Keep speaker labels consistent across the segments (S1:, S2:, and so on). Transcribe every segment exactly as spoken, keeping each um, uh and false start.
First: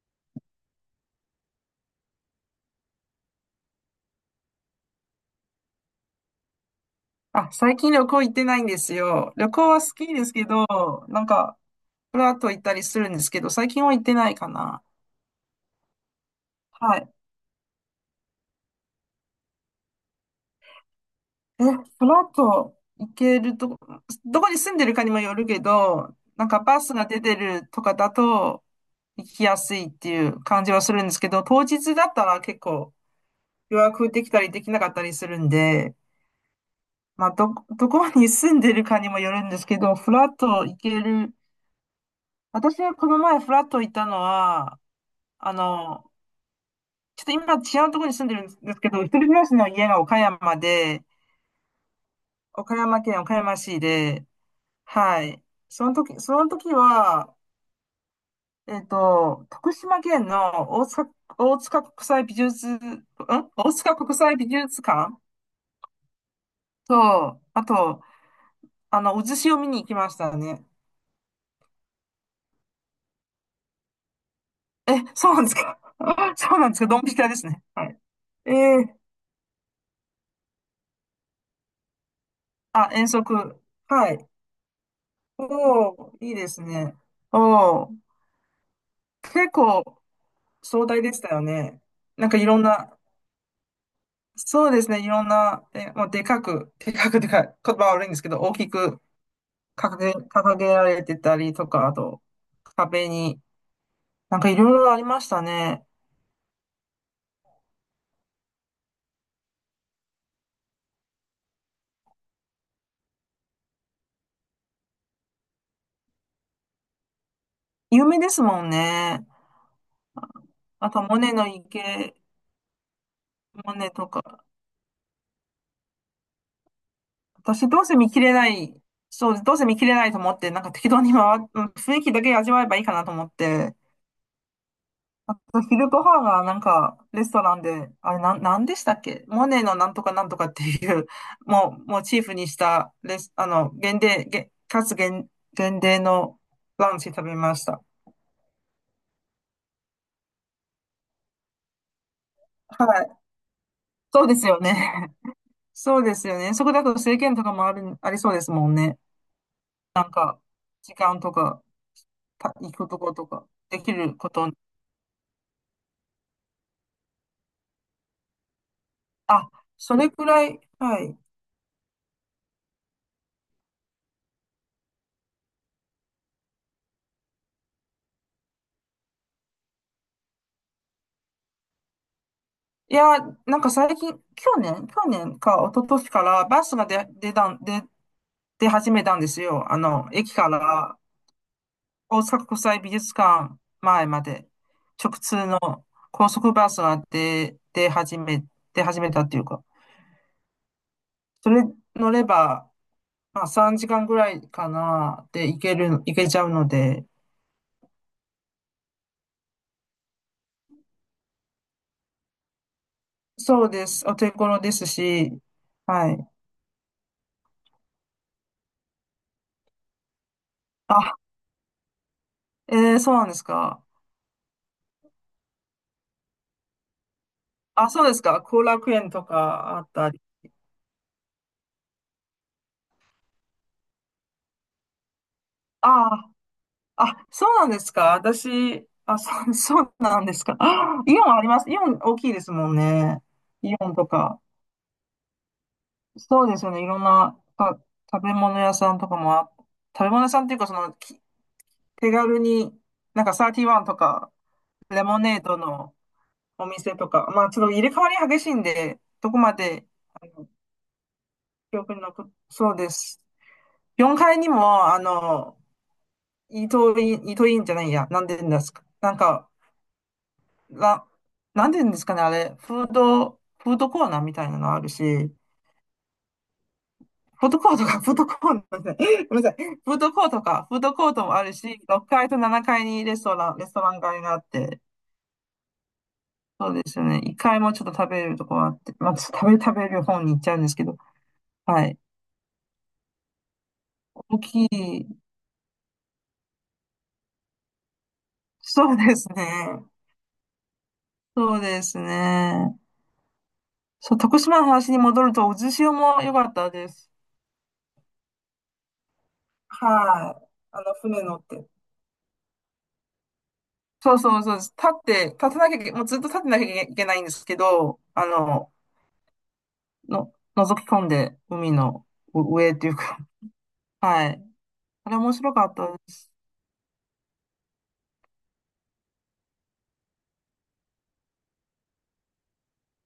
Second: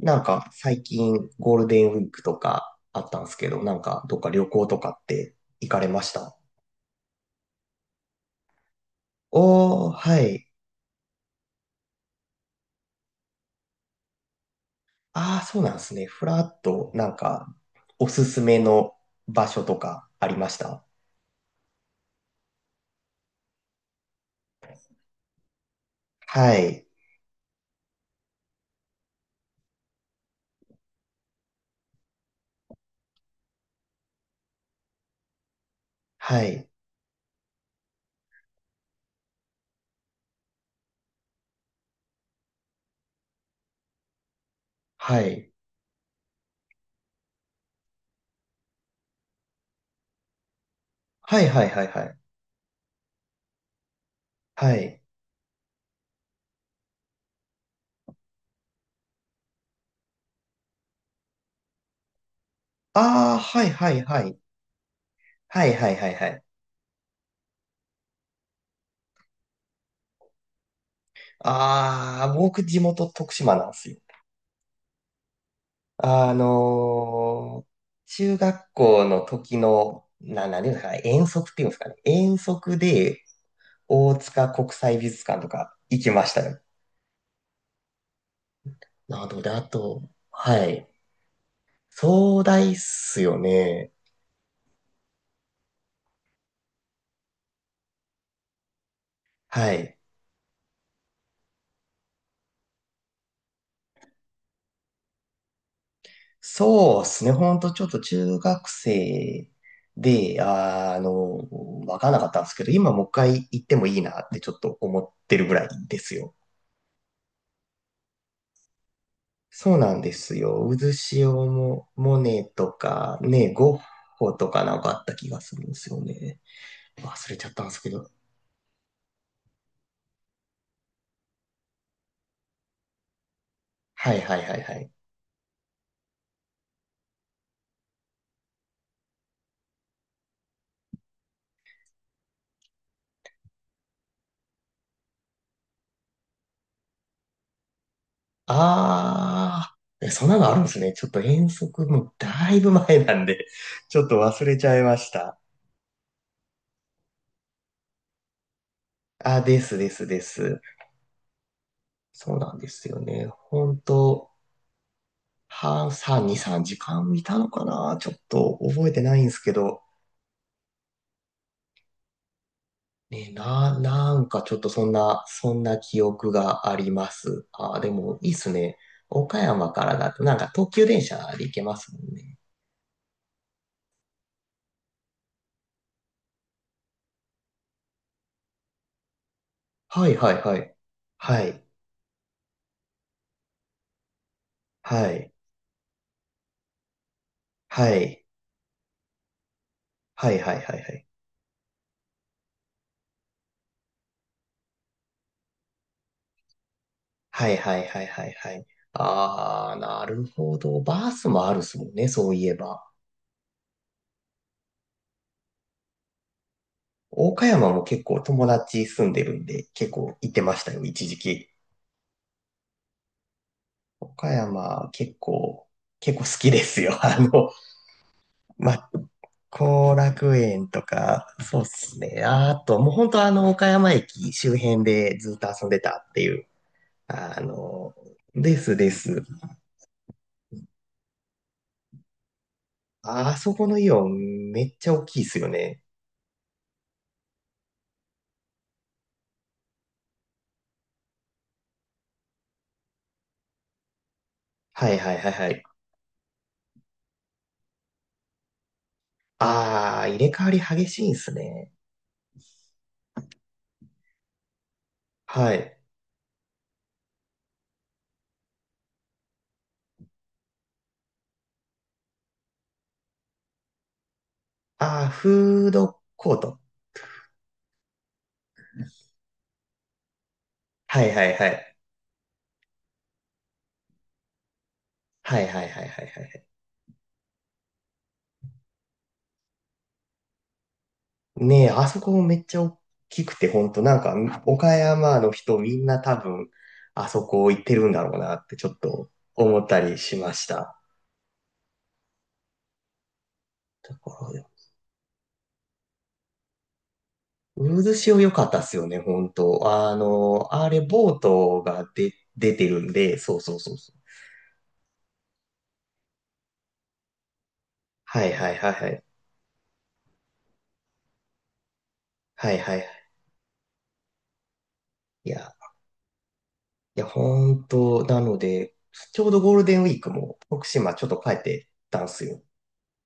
S1: なんか最近ゴールデンウィークとかあったんですけど、なんかどっか旅行とかって行かれました？
S2: あ、最近旅行行ってないんですよ。旅行は
S1: お
S2: 好
S1: ー、
S2: き
S1: は
S2: ですけ
S1: い。
S2: ど、なんか、フラッと行ったりするんですけど、最近は行ってないかな。
S1: ああ、そうなんですね。フラッと
S2: は
S1: な
S2: い。
S1: んかおすすめの場所とかありました？
S2: え、フラッと行けるとこ、どこに住んでるかにもよるけど、なん
S1: は
S2: かバ
S1: い。
S2: スが出てるとかだと行きやすいっていう感じはするんですけど、当日だったら結構予約できたりできなかったりするんで、
S1: はい。
S2: まあ、ど、どこに住んでるかにもよるんですけど、フラッと行ける。私はこの前フラッと行ったのは、
S1: はい。
S2: あの、ちょっと今違うところに住んでるんですけど、一人暮らしの家が岡山で、
S1: はいはいはいはい。
S2: 岡山県岡山市で、
S1: はい。
S2: はい。その時、その時は、えっと、徳島県の大塚、大塚国際美術、ん
S1: ああ、はい
S2: 大
S1: は
S2: 塚
S1: い
S2: 国
S1: は
S2: 際
S1: い。
S2: 美術館
S1: はいはいはいはい。
S2: と、あと、あの、渦潮を見に行きましたね。
S1: ああ、僕地元徳島なんですよ。
S2: え、そうなんですか。
S1: あ
S2: そうなんですかドンピシャですね。
S1: のー
S2: はい。
S1: 中
S2: え
S1: 学
S2: ー、
S1: 校の時の、な、なんていうんですかね、遠足っていうんですかね、遠足
S2: あ、遠
S1: で
S2: 足。は
S1: 大
S2: い。
S1: 塚国際美術館とか
S2: お
S1: 行き
S2: ー、
S1: ま
S2: い
S1: し
S2: い
S1: た
S2: で
S1: よ。
S2: すね。おー、
S1: なので、
S2: 結
S1: あ
S2: 構、
S1: と、は
S2: 壮
S1: い。
S2: 大でしたよね。なんか
S1: 壮
S2: いろん
S1: 大っ
S2: な、
S1: すよね。
S2: そうですね、いろんな、え、もうでかく、でかくでかい、言葉悪いんですけど、大きく
S1: は
S2: 掲
S1: い。
S2: げ、掲げられてたりとか、あと、壁に、なんかいろいろありましたね。
S1: そうですね。ほんとちょっと中学生で、あー、あのわからなかったんですけど、今もう一回行ってもいいなってちょっと思ってるぐらいですよ。
S2: 有名ですもんね。
S1: そうなんですよ。
S2: あ
S1: 渦
S2: と、モネ
S1: 潮
S2: の
S1: も、
S2: 池、
S1: モネとか、ね、
S2: モ
S1: ゴッ
S2: ネと
S1: ホ
S2: か。
S1: とかなんかあった気がするんですよね。忘れちゃったん
S2: 私、
S1: です
S2: どう
S1: け
S2: せ
S1: ど。
S2: 見切れない、そうどうせ見切れないと思って、なんか適当に回っ、うん雰囲気だけ味わえばいいかなと思って、
S1: はいはいはいはい。
S2: あと、昼ご飯はなんか、レストランで、あれ、なん、なんでしたっけモネのなんとかなんとかっていう、もう、モチーフにした、レス、あの、限定、げ、かつ限、限定のランチ食べました。
S1: あー、えそんなのあるんですね。ちょっと遠足もだいぶ
S2: は
S1: 前
S2: い。
S1: なんで、ちょっと
S2: そうで
S1: 忘
S2: す
S1: れ
S2: よ
S1: ちゃいまし
S2: ね。
S1: た。
S2: そうですよね。そこだと制限とかもある、ありそうですもんね。
S1: あ、ですで
S2: な
S1: す
S2: ん
S1: で
S2: か、
S1: す。
S2: 時間とか、
S1: そう
S2: た、
S1: なんで
S2: 行
S1: す
S2: くと
S1: よ
S2: こ
S1: ね。
S2: とか、
S1: 本
S2: できる
S1: 当
S2: こと。
S1: 半、さん、に、さんじかん見たのかなちょっと覚えてないんです
S2: あ、
S1: けど、
S2: それくらい、はい。
S1: ね、な、なんかちょっとそんな、そんな記憶があります。あー、でもいいっすね。岡山からだとなんか東急電車で行けますもんね。
S2: いや、なんか最近、去年、去年か一昨年からバスが出、出たん、出出始めたんですよ。あ
S1: は
S2: の、
S1: いは
S2: 駅
S1: い
S2: か
S1: はい。
S2: ら
S1: はい。
S2: 大阪国際美術館前まで
S1: は
S2: 直
S1: い。
S2: 通の高速バスが出、出
S1: は
S2: 始
S1: い。
S2: め、出始めたっていうか、
S1: はいはいはいはい。
S2: それ乗れば、まあさんじかんぐらいかなで行ける、行けちゃうので、
S1: はいはいはいはいはい。あー、なるほど。バースもあるっすもんね、そういえば。
S2: そうです。お手頃ですし、はい。
S1: 岡山も結構友達住んでるんで、結構行ってましたよ、一時
S2: あ、
S1: 期。
S2: えー、そうなんですか。
S1: 岡山結構、結構好きですよ。あの、
S2: あ、そうですか。後
S1: ま
S2: 楽園とかあっ
S1: 後
S2: たり。
S1: 楽園とか、そうっすね。ああと、もう本当あの、岡山駅周辺でずっと遊んでた
S2: あ
S1: っていう。
S2: あ、
S1: あ
S2: そうなんです
S1: の、
S2: か。
S1: です
S2: 私、
S1: で
S2: あ、
S1: す。
S2: そう、そうなんですか。あイオンあります。イオン大きいですもんね。
S1: あそこ
S2: イ
S1: のイ
S2: オン
S1: オ
S2: とか。
S1: ンめっちゃ大きいっすよね。
S2: そうですよね。いろんなか食べ物屋さんとかもあ、食べ物屋さんっていうか、その、き手軽に、なんかサーティワンとか、
S1: はい
S2: レ
S1: はい
S2: モ
S1: はい
S2: ネー
S1: は
S2: ド
S1: い。
S2: のお店とか、まあちょっと入れ替わり激しいんで、どこまで、
S1: ああ、入
S2: あ
S1: れ替
S2: の、
S1: わり激しいんすね。
S2: 記憶に残っ、そうです。よんかいにも、あ
S1: は
S2: の、
S1: い。
S2: イートイン、イートインじゃないや、なんでですか。なんか、な、なんて言うんですかね、あれ、フード、フードコーナーみたいなのある
S1: ああ、
S2: し、
S1: フードコート。
S2: フードコートか、フードコーナーじゃない、ごめんなさい、フードコートか、フード
S1: は
S2: コ
S1: い
S2: ー
S1: は
S2: ト
S1: い
S2: もあ
S1: は
S2: る
S1: い。
S2: し、ろっかいとななかいにレストラン、レストラン街があって、
S1: はいはいはいはいはい。
S2: そうですよね、いっかいもちょっと食べれるとこがあって、まあ、ちょっと食べ、食べる方に行っちゃうんですけど、
S1: ねえ、
S2: は
S1: あ
S2: い、
S1: そこもめっちゃ大きくて、ほんとなんか、
S2: 大き
S1: 岡
S2: い、
S1: 山の人みんな多分、あそこ行ってるんだろうなってちょっ
S2: そう
S1: と
S2: です
S1: 思った
S2: ね、
S1: りしました。
S2: そうですね、
S1: だ
S2: そう、
S1: か
S2: 徳
S1: ら、
S2: 島の話に戻ると、渦潮も良かったです。
S1: 渦潮良かったっすよね、ほんと。あ
S2: はい、
S1: の、あれ、
S2: あの、
S1: ボー
S2: 船乗っ
S1: ト
S2: て。
S1: が出出てるんで、そうそうそうそう。
S2: そうそうそうです。立って、立たなきゃいけ、もうずっと立ってなきゃいけないんですけど、
S1: は
S2: あ
S1: いはいはい
S2: の、
S1: はい。
S2: の、覗き込んで、海の
S1: は
S2: う
S1: い
S2: 上
S1: は
S2: っ
S1: い。
S2: ていうか、はい。あれ
S1: い
S2: 面
S1: や、
S2: 白かったです。
S1: いや、ほんと、なので、ちょうどゴールデンウィークも徳島ちょっと帰ってたんすよ。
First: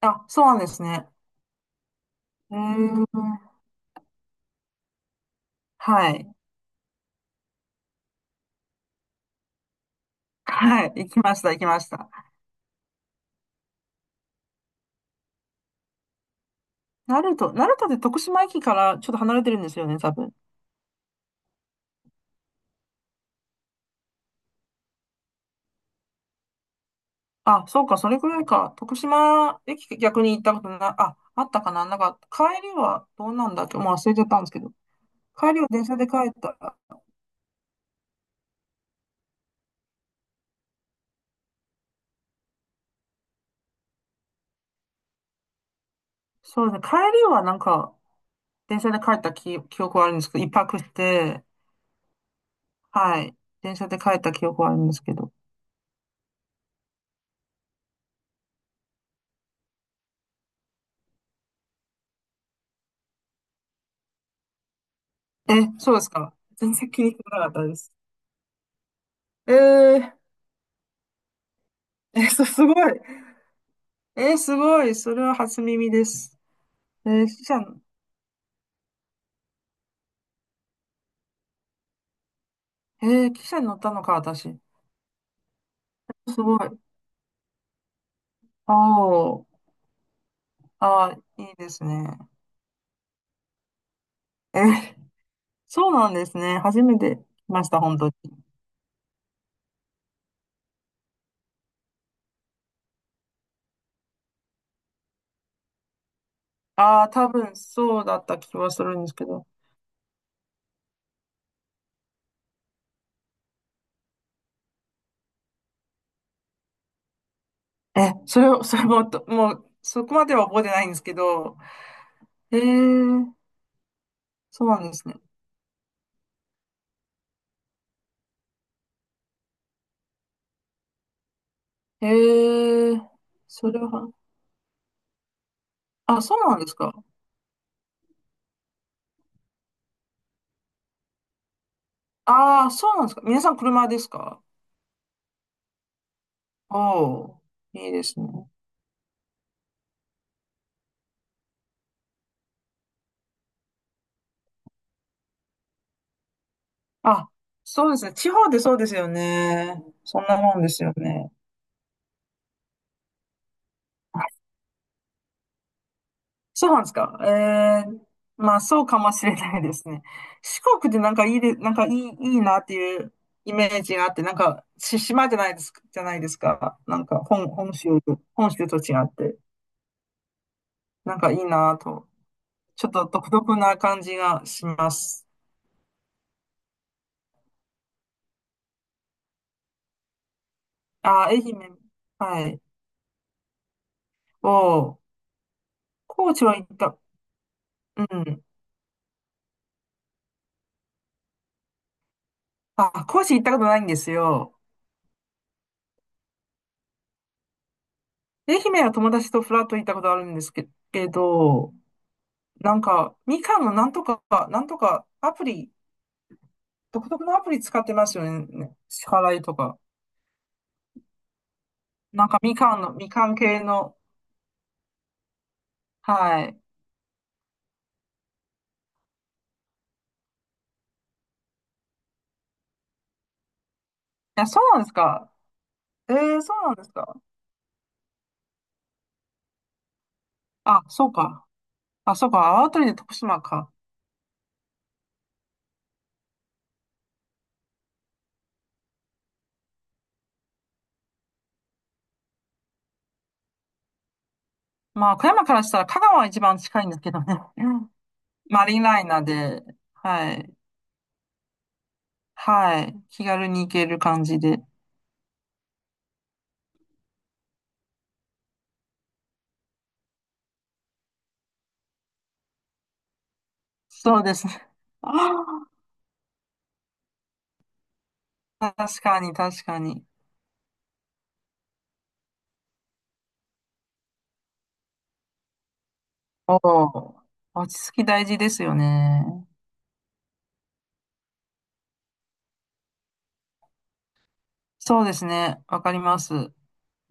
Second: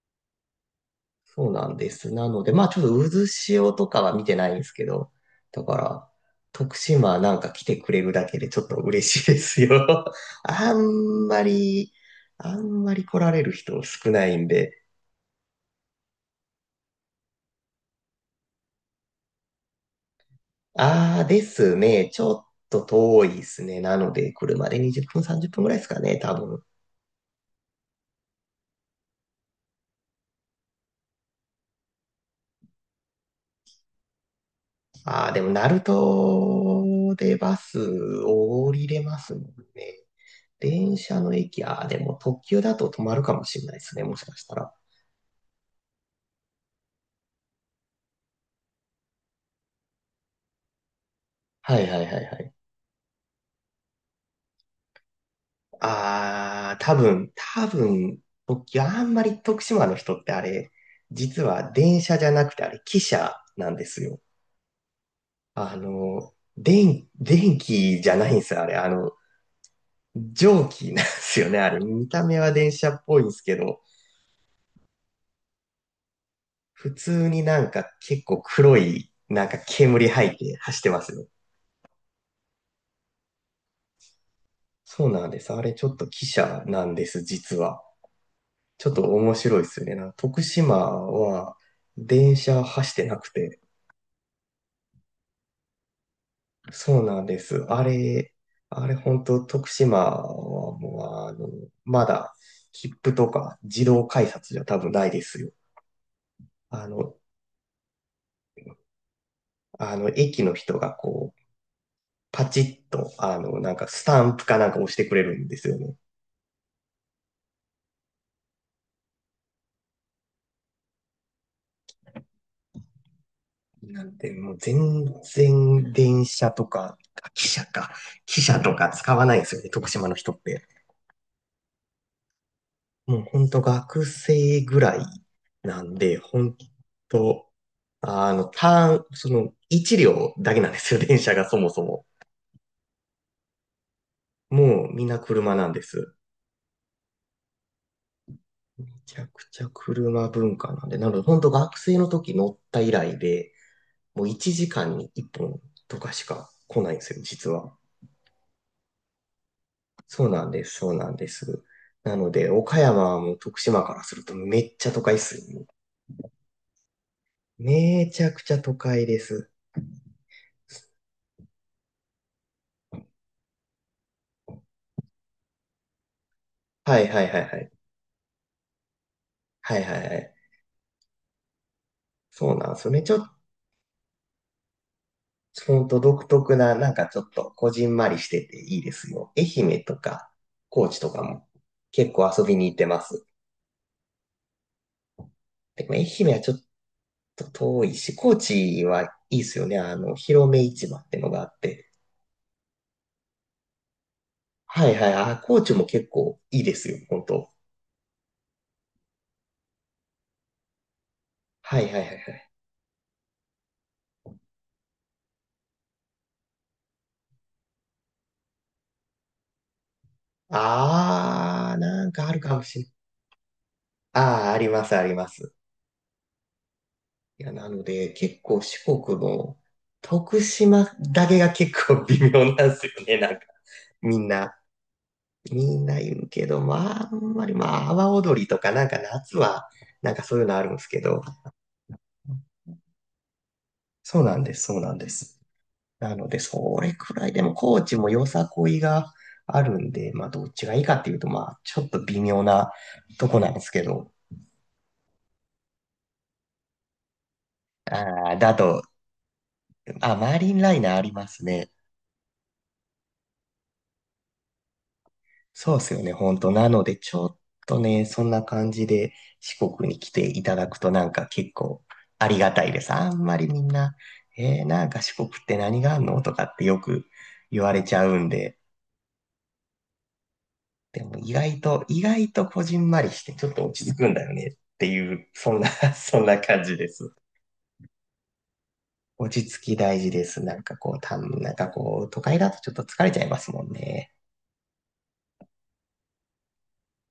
S2: あ、そうなんですね。
S1: そうなんです。なので、
S2: え
S1: まあちょっ
S2: ー、
S1: と渦潮とかは見てないんですけど、だから、
S2: はい。
S1: 徳島なんか来てくれるだけでちょっと嬉しいですよ。あ
S2: はい。行き
S1: ん
S2: ま
S1: ま
S2: した、行きまし
S1: り、
S2: た。
S1: あんまり来られる人少ないんで。
S2: 鳴門、鳴門って徳島駅からちょっと離れてるんですよね、多分。
S1: ああですね。ちょっと遠いですね。なので、車でにじゅっぷん、さんじゅっぷんぐらいですかね、多分。
S2: あ、そうか、それくらいか。徳島駅逆に行ったことな、あ、あったかな。なんか、帰りはどうなんだっけもう忘れちゃったんですけど。
S1: ああ、でも、
S2: 帰りは
S1: 鳴
S2: 電車で帰ったら。
S1: 門でバス降りれますもんね。電車の駅、ああ、でも特急だと止まるかもしれないですね、もしかしたら。
S2: そうですね。帰りはなんか、電車で帰った記、記憶はあるんですけど、一泊して、
S1: はいはいはいはい。
S2: はい。電車で帰った記憶はあるんですけど。
S1: ああ、多分、多分、僕、あんまり徳島の人ってあれ、実は電車じゃなくてあれ、汽車なんですよ。
S2: え、
S1: あ
S2: そうです
S1: の、
S2: か。全然気
S1: 電、
S2: にしわな
S1: 電
S2: かったです。
S1: 気じゃないんですよ、あれ。あの、
S2: えー、
S1: 蒸気なんですよね、あれ。見た
S2: え、
S1: 目
S2: そ
S1: は
S2: す
S1: 電
S2: ご
S1: 車
S2: い。
S1: っぽいんですけど、
S2: えー、すごい。それは初耳です。
S1: 普
S2: えー、
S1: 通
S2: 汽
S1: になん
S2: 車、
S1: か結構黒い、なんか煙吐いて走ってますよ。
S2: えー、汽車に乗ったのか、私。
S1: そうなんです。あれ、ちょっと汽
S2: すご
S1: 車
S2: い。
S1: なんです、実は。
S2: あ
S1: ちょっと面白
S2: ー
S1: いっすね。なんか徳島
S2: あー、いい
S1: は
S2: ですね。
S1: 電車走ってなくて。
S2: えー、そうなんですね。初め
S1: そう
S2: て
S1: なんで
S2: 来
S1: す。
S2: ました、
S1: あ
S2: 本当に。
S1: れ、あれ本当徳島はもうあの、まだ切符とか自動改札じゃ多分ないですよ。あ
S2: ああ、
S1: の、
S2: 多分そうだった気はするんですけど。
S1: あの、駅の人がこう、パチッと、あの、なんかスタンプかなんか押してくれるんですよね。
S2: え、それを、それも、ともう、そこまでは覚えてないんですけど、ええ、
S1: なんで、もう
S2: そうなんで
S1: 全
S2: すね。
S1: 然電車とか、あ汽車か、汽車とか使わないんですよね、徳島の人って。
S2: ええ、
S1: もうほんと
S2: それ
S1: 学
S2: は、
S1: 生ぐらいなんで、
S2: あ、そ
S1: ほ
S2: う
S1: ん
S2: なんですか。
S1: と、あの、ターン、その、一両だけなんですよ、電車がそもそも。
S2: ああ、そうなんですか。皆さん車ですか。
S1: もうみんな車なんです。
S2: おおー、いいですね。
S1: めちゃくちゃ車文化なんで、なのでほんと学生の時乗った以来で、もういちじかんにいっぽんとかしか来ないんですよ、
S2: あ、
S1: 実は。
S2: そうですね。地方でそうですよね。そ
S1: そ
S2: ん
S1: う
S2: な
S1: なん
S2: もん
S1: で
S2: で
S1: す、
S2: す
S1: そ
S2: よ
S1: うなんで
S2: ね。
S1: す。なので、岡山はもう徳島からするとめっちゃ都会っすよ。
S2: そうなんですか。ええ、
S1: めちゃくち
S2: ま
S1: ゃ
S2: あ
S1: 都
S2: そうか
S1: 会
S2: も
S1: で
S2: しれ
S1: す。
S2: ないですね。四国でなんかいいで、なんかいい、いいなっていうイメージがあって、なんか、し、島じゃないですか、じゃないですか。な
S1: は
S2: ん
S1: い
S2: か
S1: はいはい
S2: 本、
S1: はい。
S2: 本州と、本州と違って、
S1: はいはいはい。
S2: なんかいいなと。
S1: そうなんで
S2: ち
S1: す
S2: ょっ
S1: よね。
S2: と
S1: ちょ
S2: 独
S1: っ
S2: 特な感じがします。
S1: と、ほんと独特な、なんかちょっと、こじんまりしてていいですよ。愛媛とか、高知とか
S2: あ、愛
S1: も
S2: 媛、
S1: 結構遊
S2: は
S1: び
S2: い。
S1: に行ってます。
S2: を、
S1: でも愛媛
S2: 高
S1: は
S2: 知
S1: ちょ
S2: は
S1: っ
S2: 行った、
S1: と遠い
S2: う
S1: し、高
S2: ん。
S1: 知はいいですよね。あの、広め市場ってのがあって。
S2: あ、高知行ったことないんですよ。
S1: はいはい。あ、高知も結構いいですよ。本当。
S2: 愛媛は友達とフラッと行ったことあるんですけ、けど、
S1: はいはいはいはい。
S2: なんか、みかんのなんとか、なんとかアプリ、独特のアプリ使ってますよね。支払いとか。
S1: あー、なん
S2: な
S1: か
S2: ん
S1: ある
S2: か
S1: か
S2: み
S1: も
S2: か
S1: し
S2: ん
S1: れない。
S2: の、みかん系の、
S1: あー、ありますあります。
S2: はい。い
S1: いや、なので、結構四国の徳島だけが結構微妙なんですよね、なんか。みん
S2: や、
S1: な、
S2: そうなんですか。
S1: みんな
S2: え
S1: 言う
S2: ー、
S1: け
S2: そ
S1: ど、
S2: うなんです
S1: まあ、
S2: か。
S1: あんまり、まあ、阿波踊りとか、なんか夏は、なんかそういうのあるんで
S2: あ、
S1: すけ
S2: そう
S1: ど。
S2: か。あ、そうか。あわとりで徳島か。
S1: そうなんです、そうなんです。なので、それくらいでも、高知もよさこいがあるんで、まあ、どっちがいいかっていうと、まあ、ちょっと微妙なとこなんですけど。
S2: まあ、富山からしたら香川は一番近いんですけどね。うん
S1: ああ、だ
S2: マリ
S1: と、
S2: ンライナーで、
S1: あ、
S2: は
S1: マリ
S2: い、
S1: ンライナーありますね。
S2: はい、気軽に行ける感じで。
S1: そうですよね、本当。なので、ちょっとね、そんな感じで四国に来ていただくとなんか結構ありがたいです。あんまりみんな、
S2: そうです
S1: えー、
S2: ね。
S1: なんか四国って
S2: あ
S1: 何があんのとかってよく言われちゃうんで、
S2: ー確かに、確かに。
S1: でも意外と、意外とこじんまりしてちょっと落ち着くんだよねっていう、そんな そんな
S2: お
S1: 感じです。
S2: お、落ち着き大事ですよ
S1: 落
S2: ね。
S1: ち着き大事です。なんかこう、たん、なんかこう、都会だとちょっと疲れちゃいますもんね。
S2: そうですね。わかります。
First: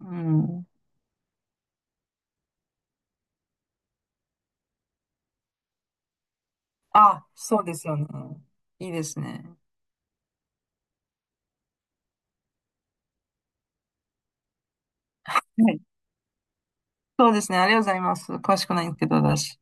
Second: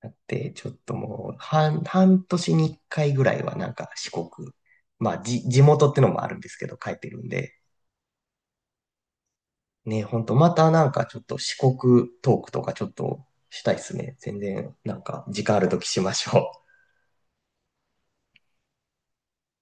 S1: だって、
S2: ん。
S1: ちょっともう、半、半年に一回ぐらいはなんか四国、まあ、じ、地元ってのもあるんですけど、帰ってる
S2: あ、
S1: んで、
S2: そうですよね。いいですね。
S1: ね、ほんと、またなんかちょっと四国トークとかちょっとしたいっすね。全然、なんか、時
S2: は
S1: 間あると
S2: い。
S1: きしましょう。
S2: そうですね。ありがとうございます。詳しくないんですけど、私。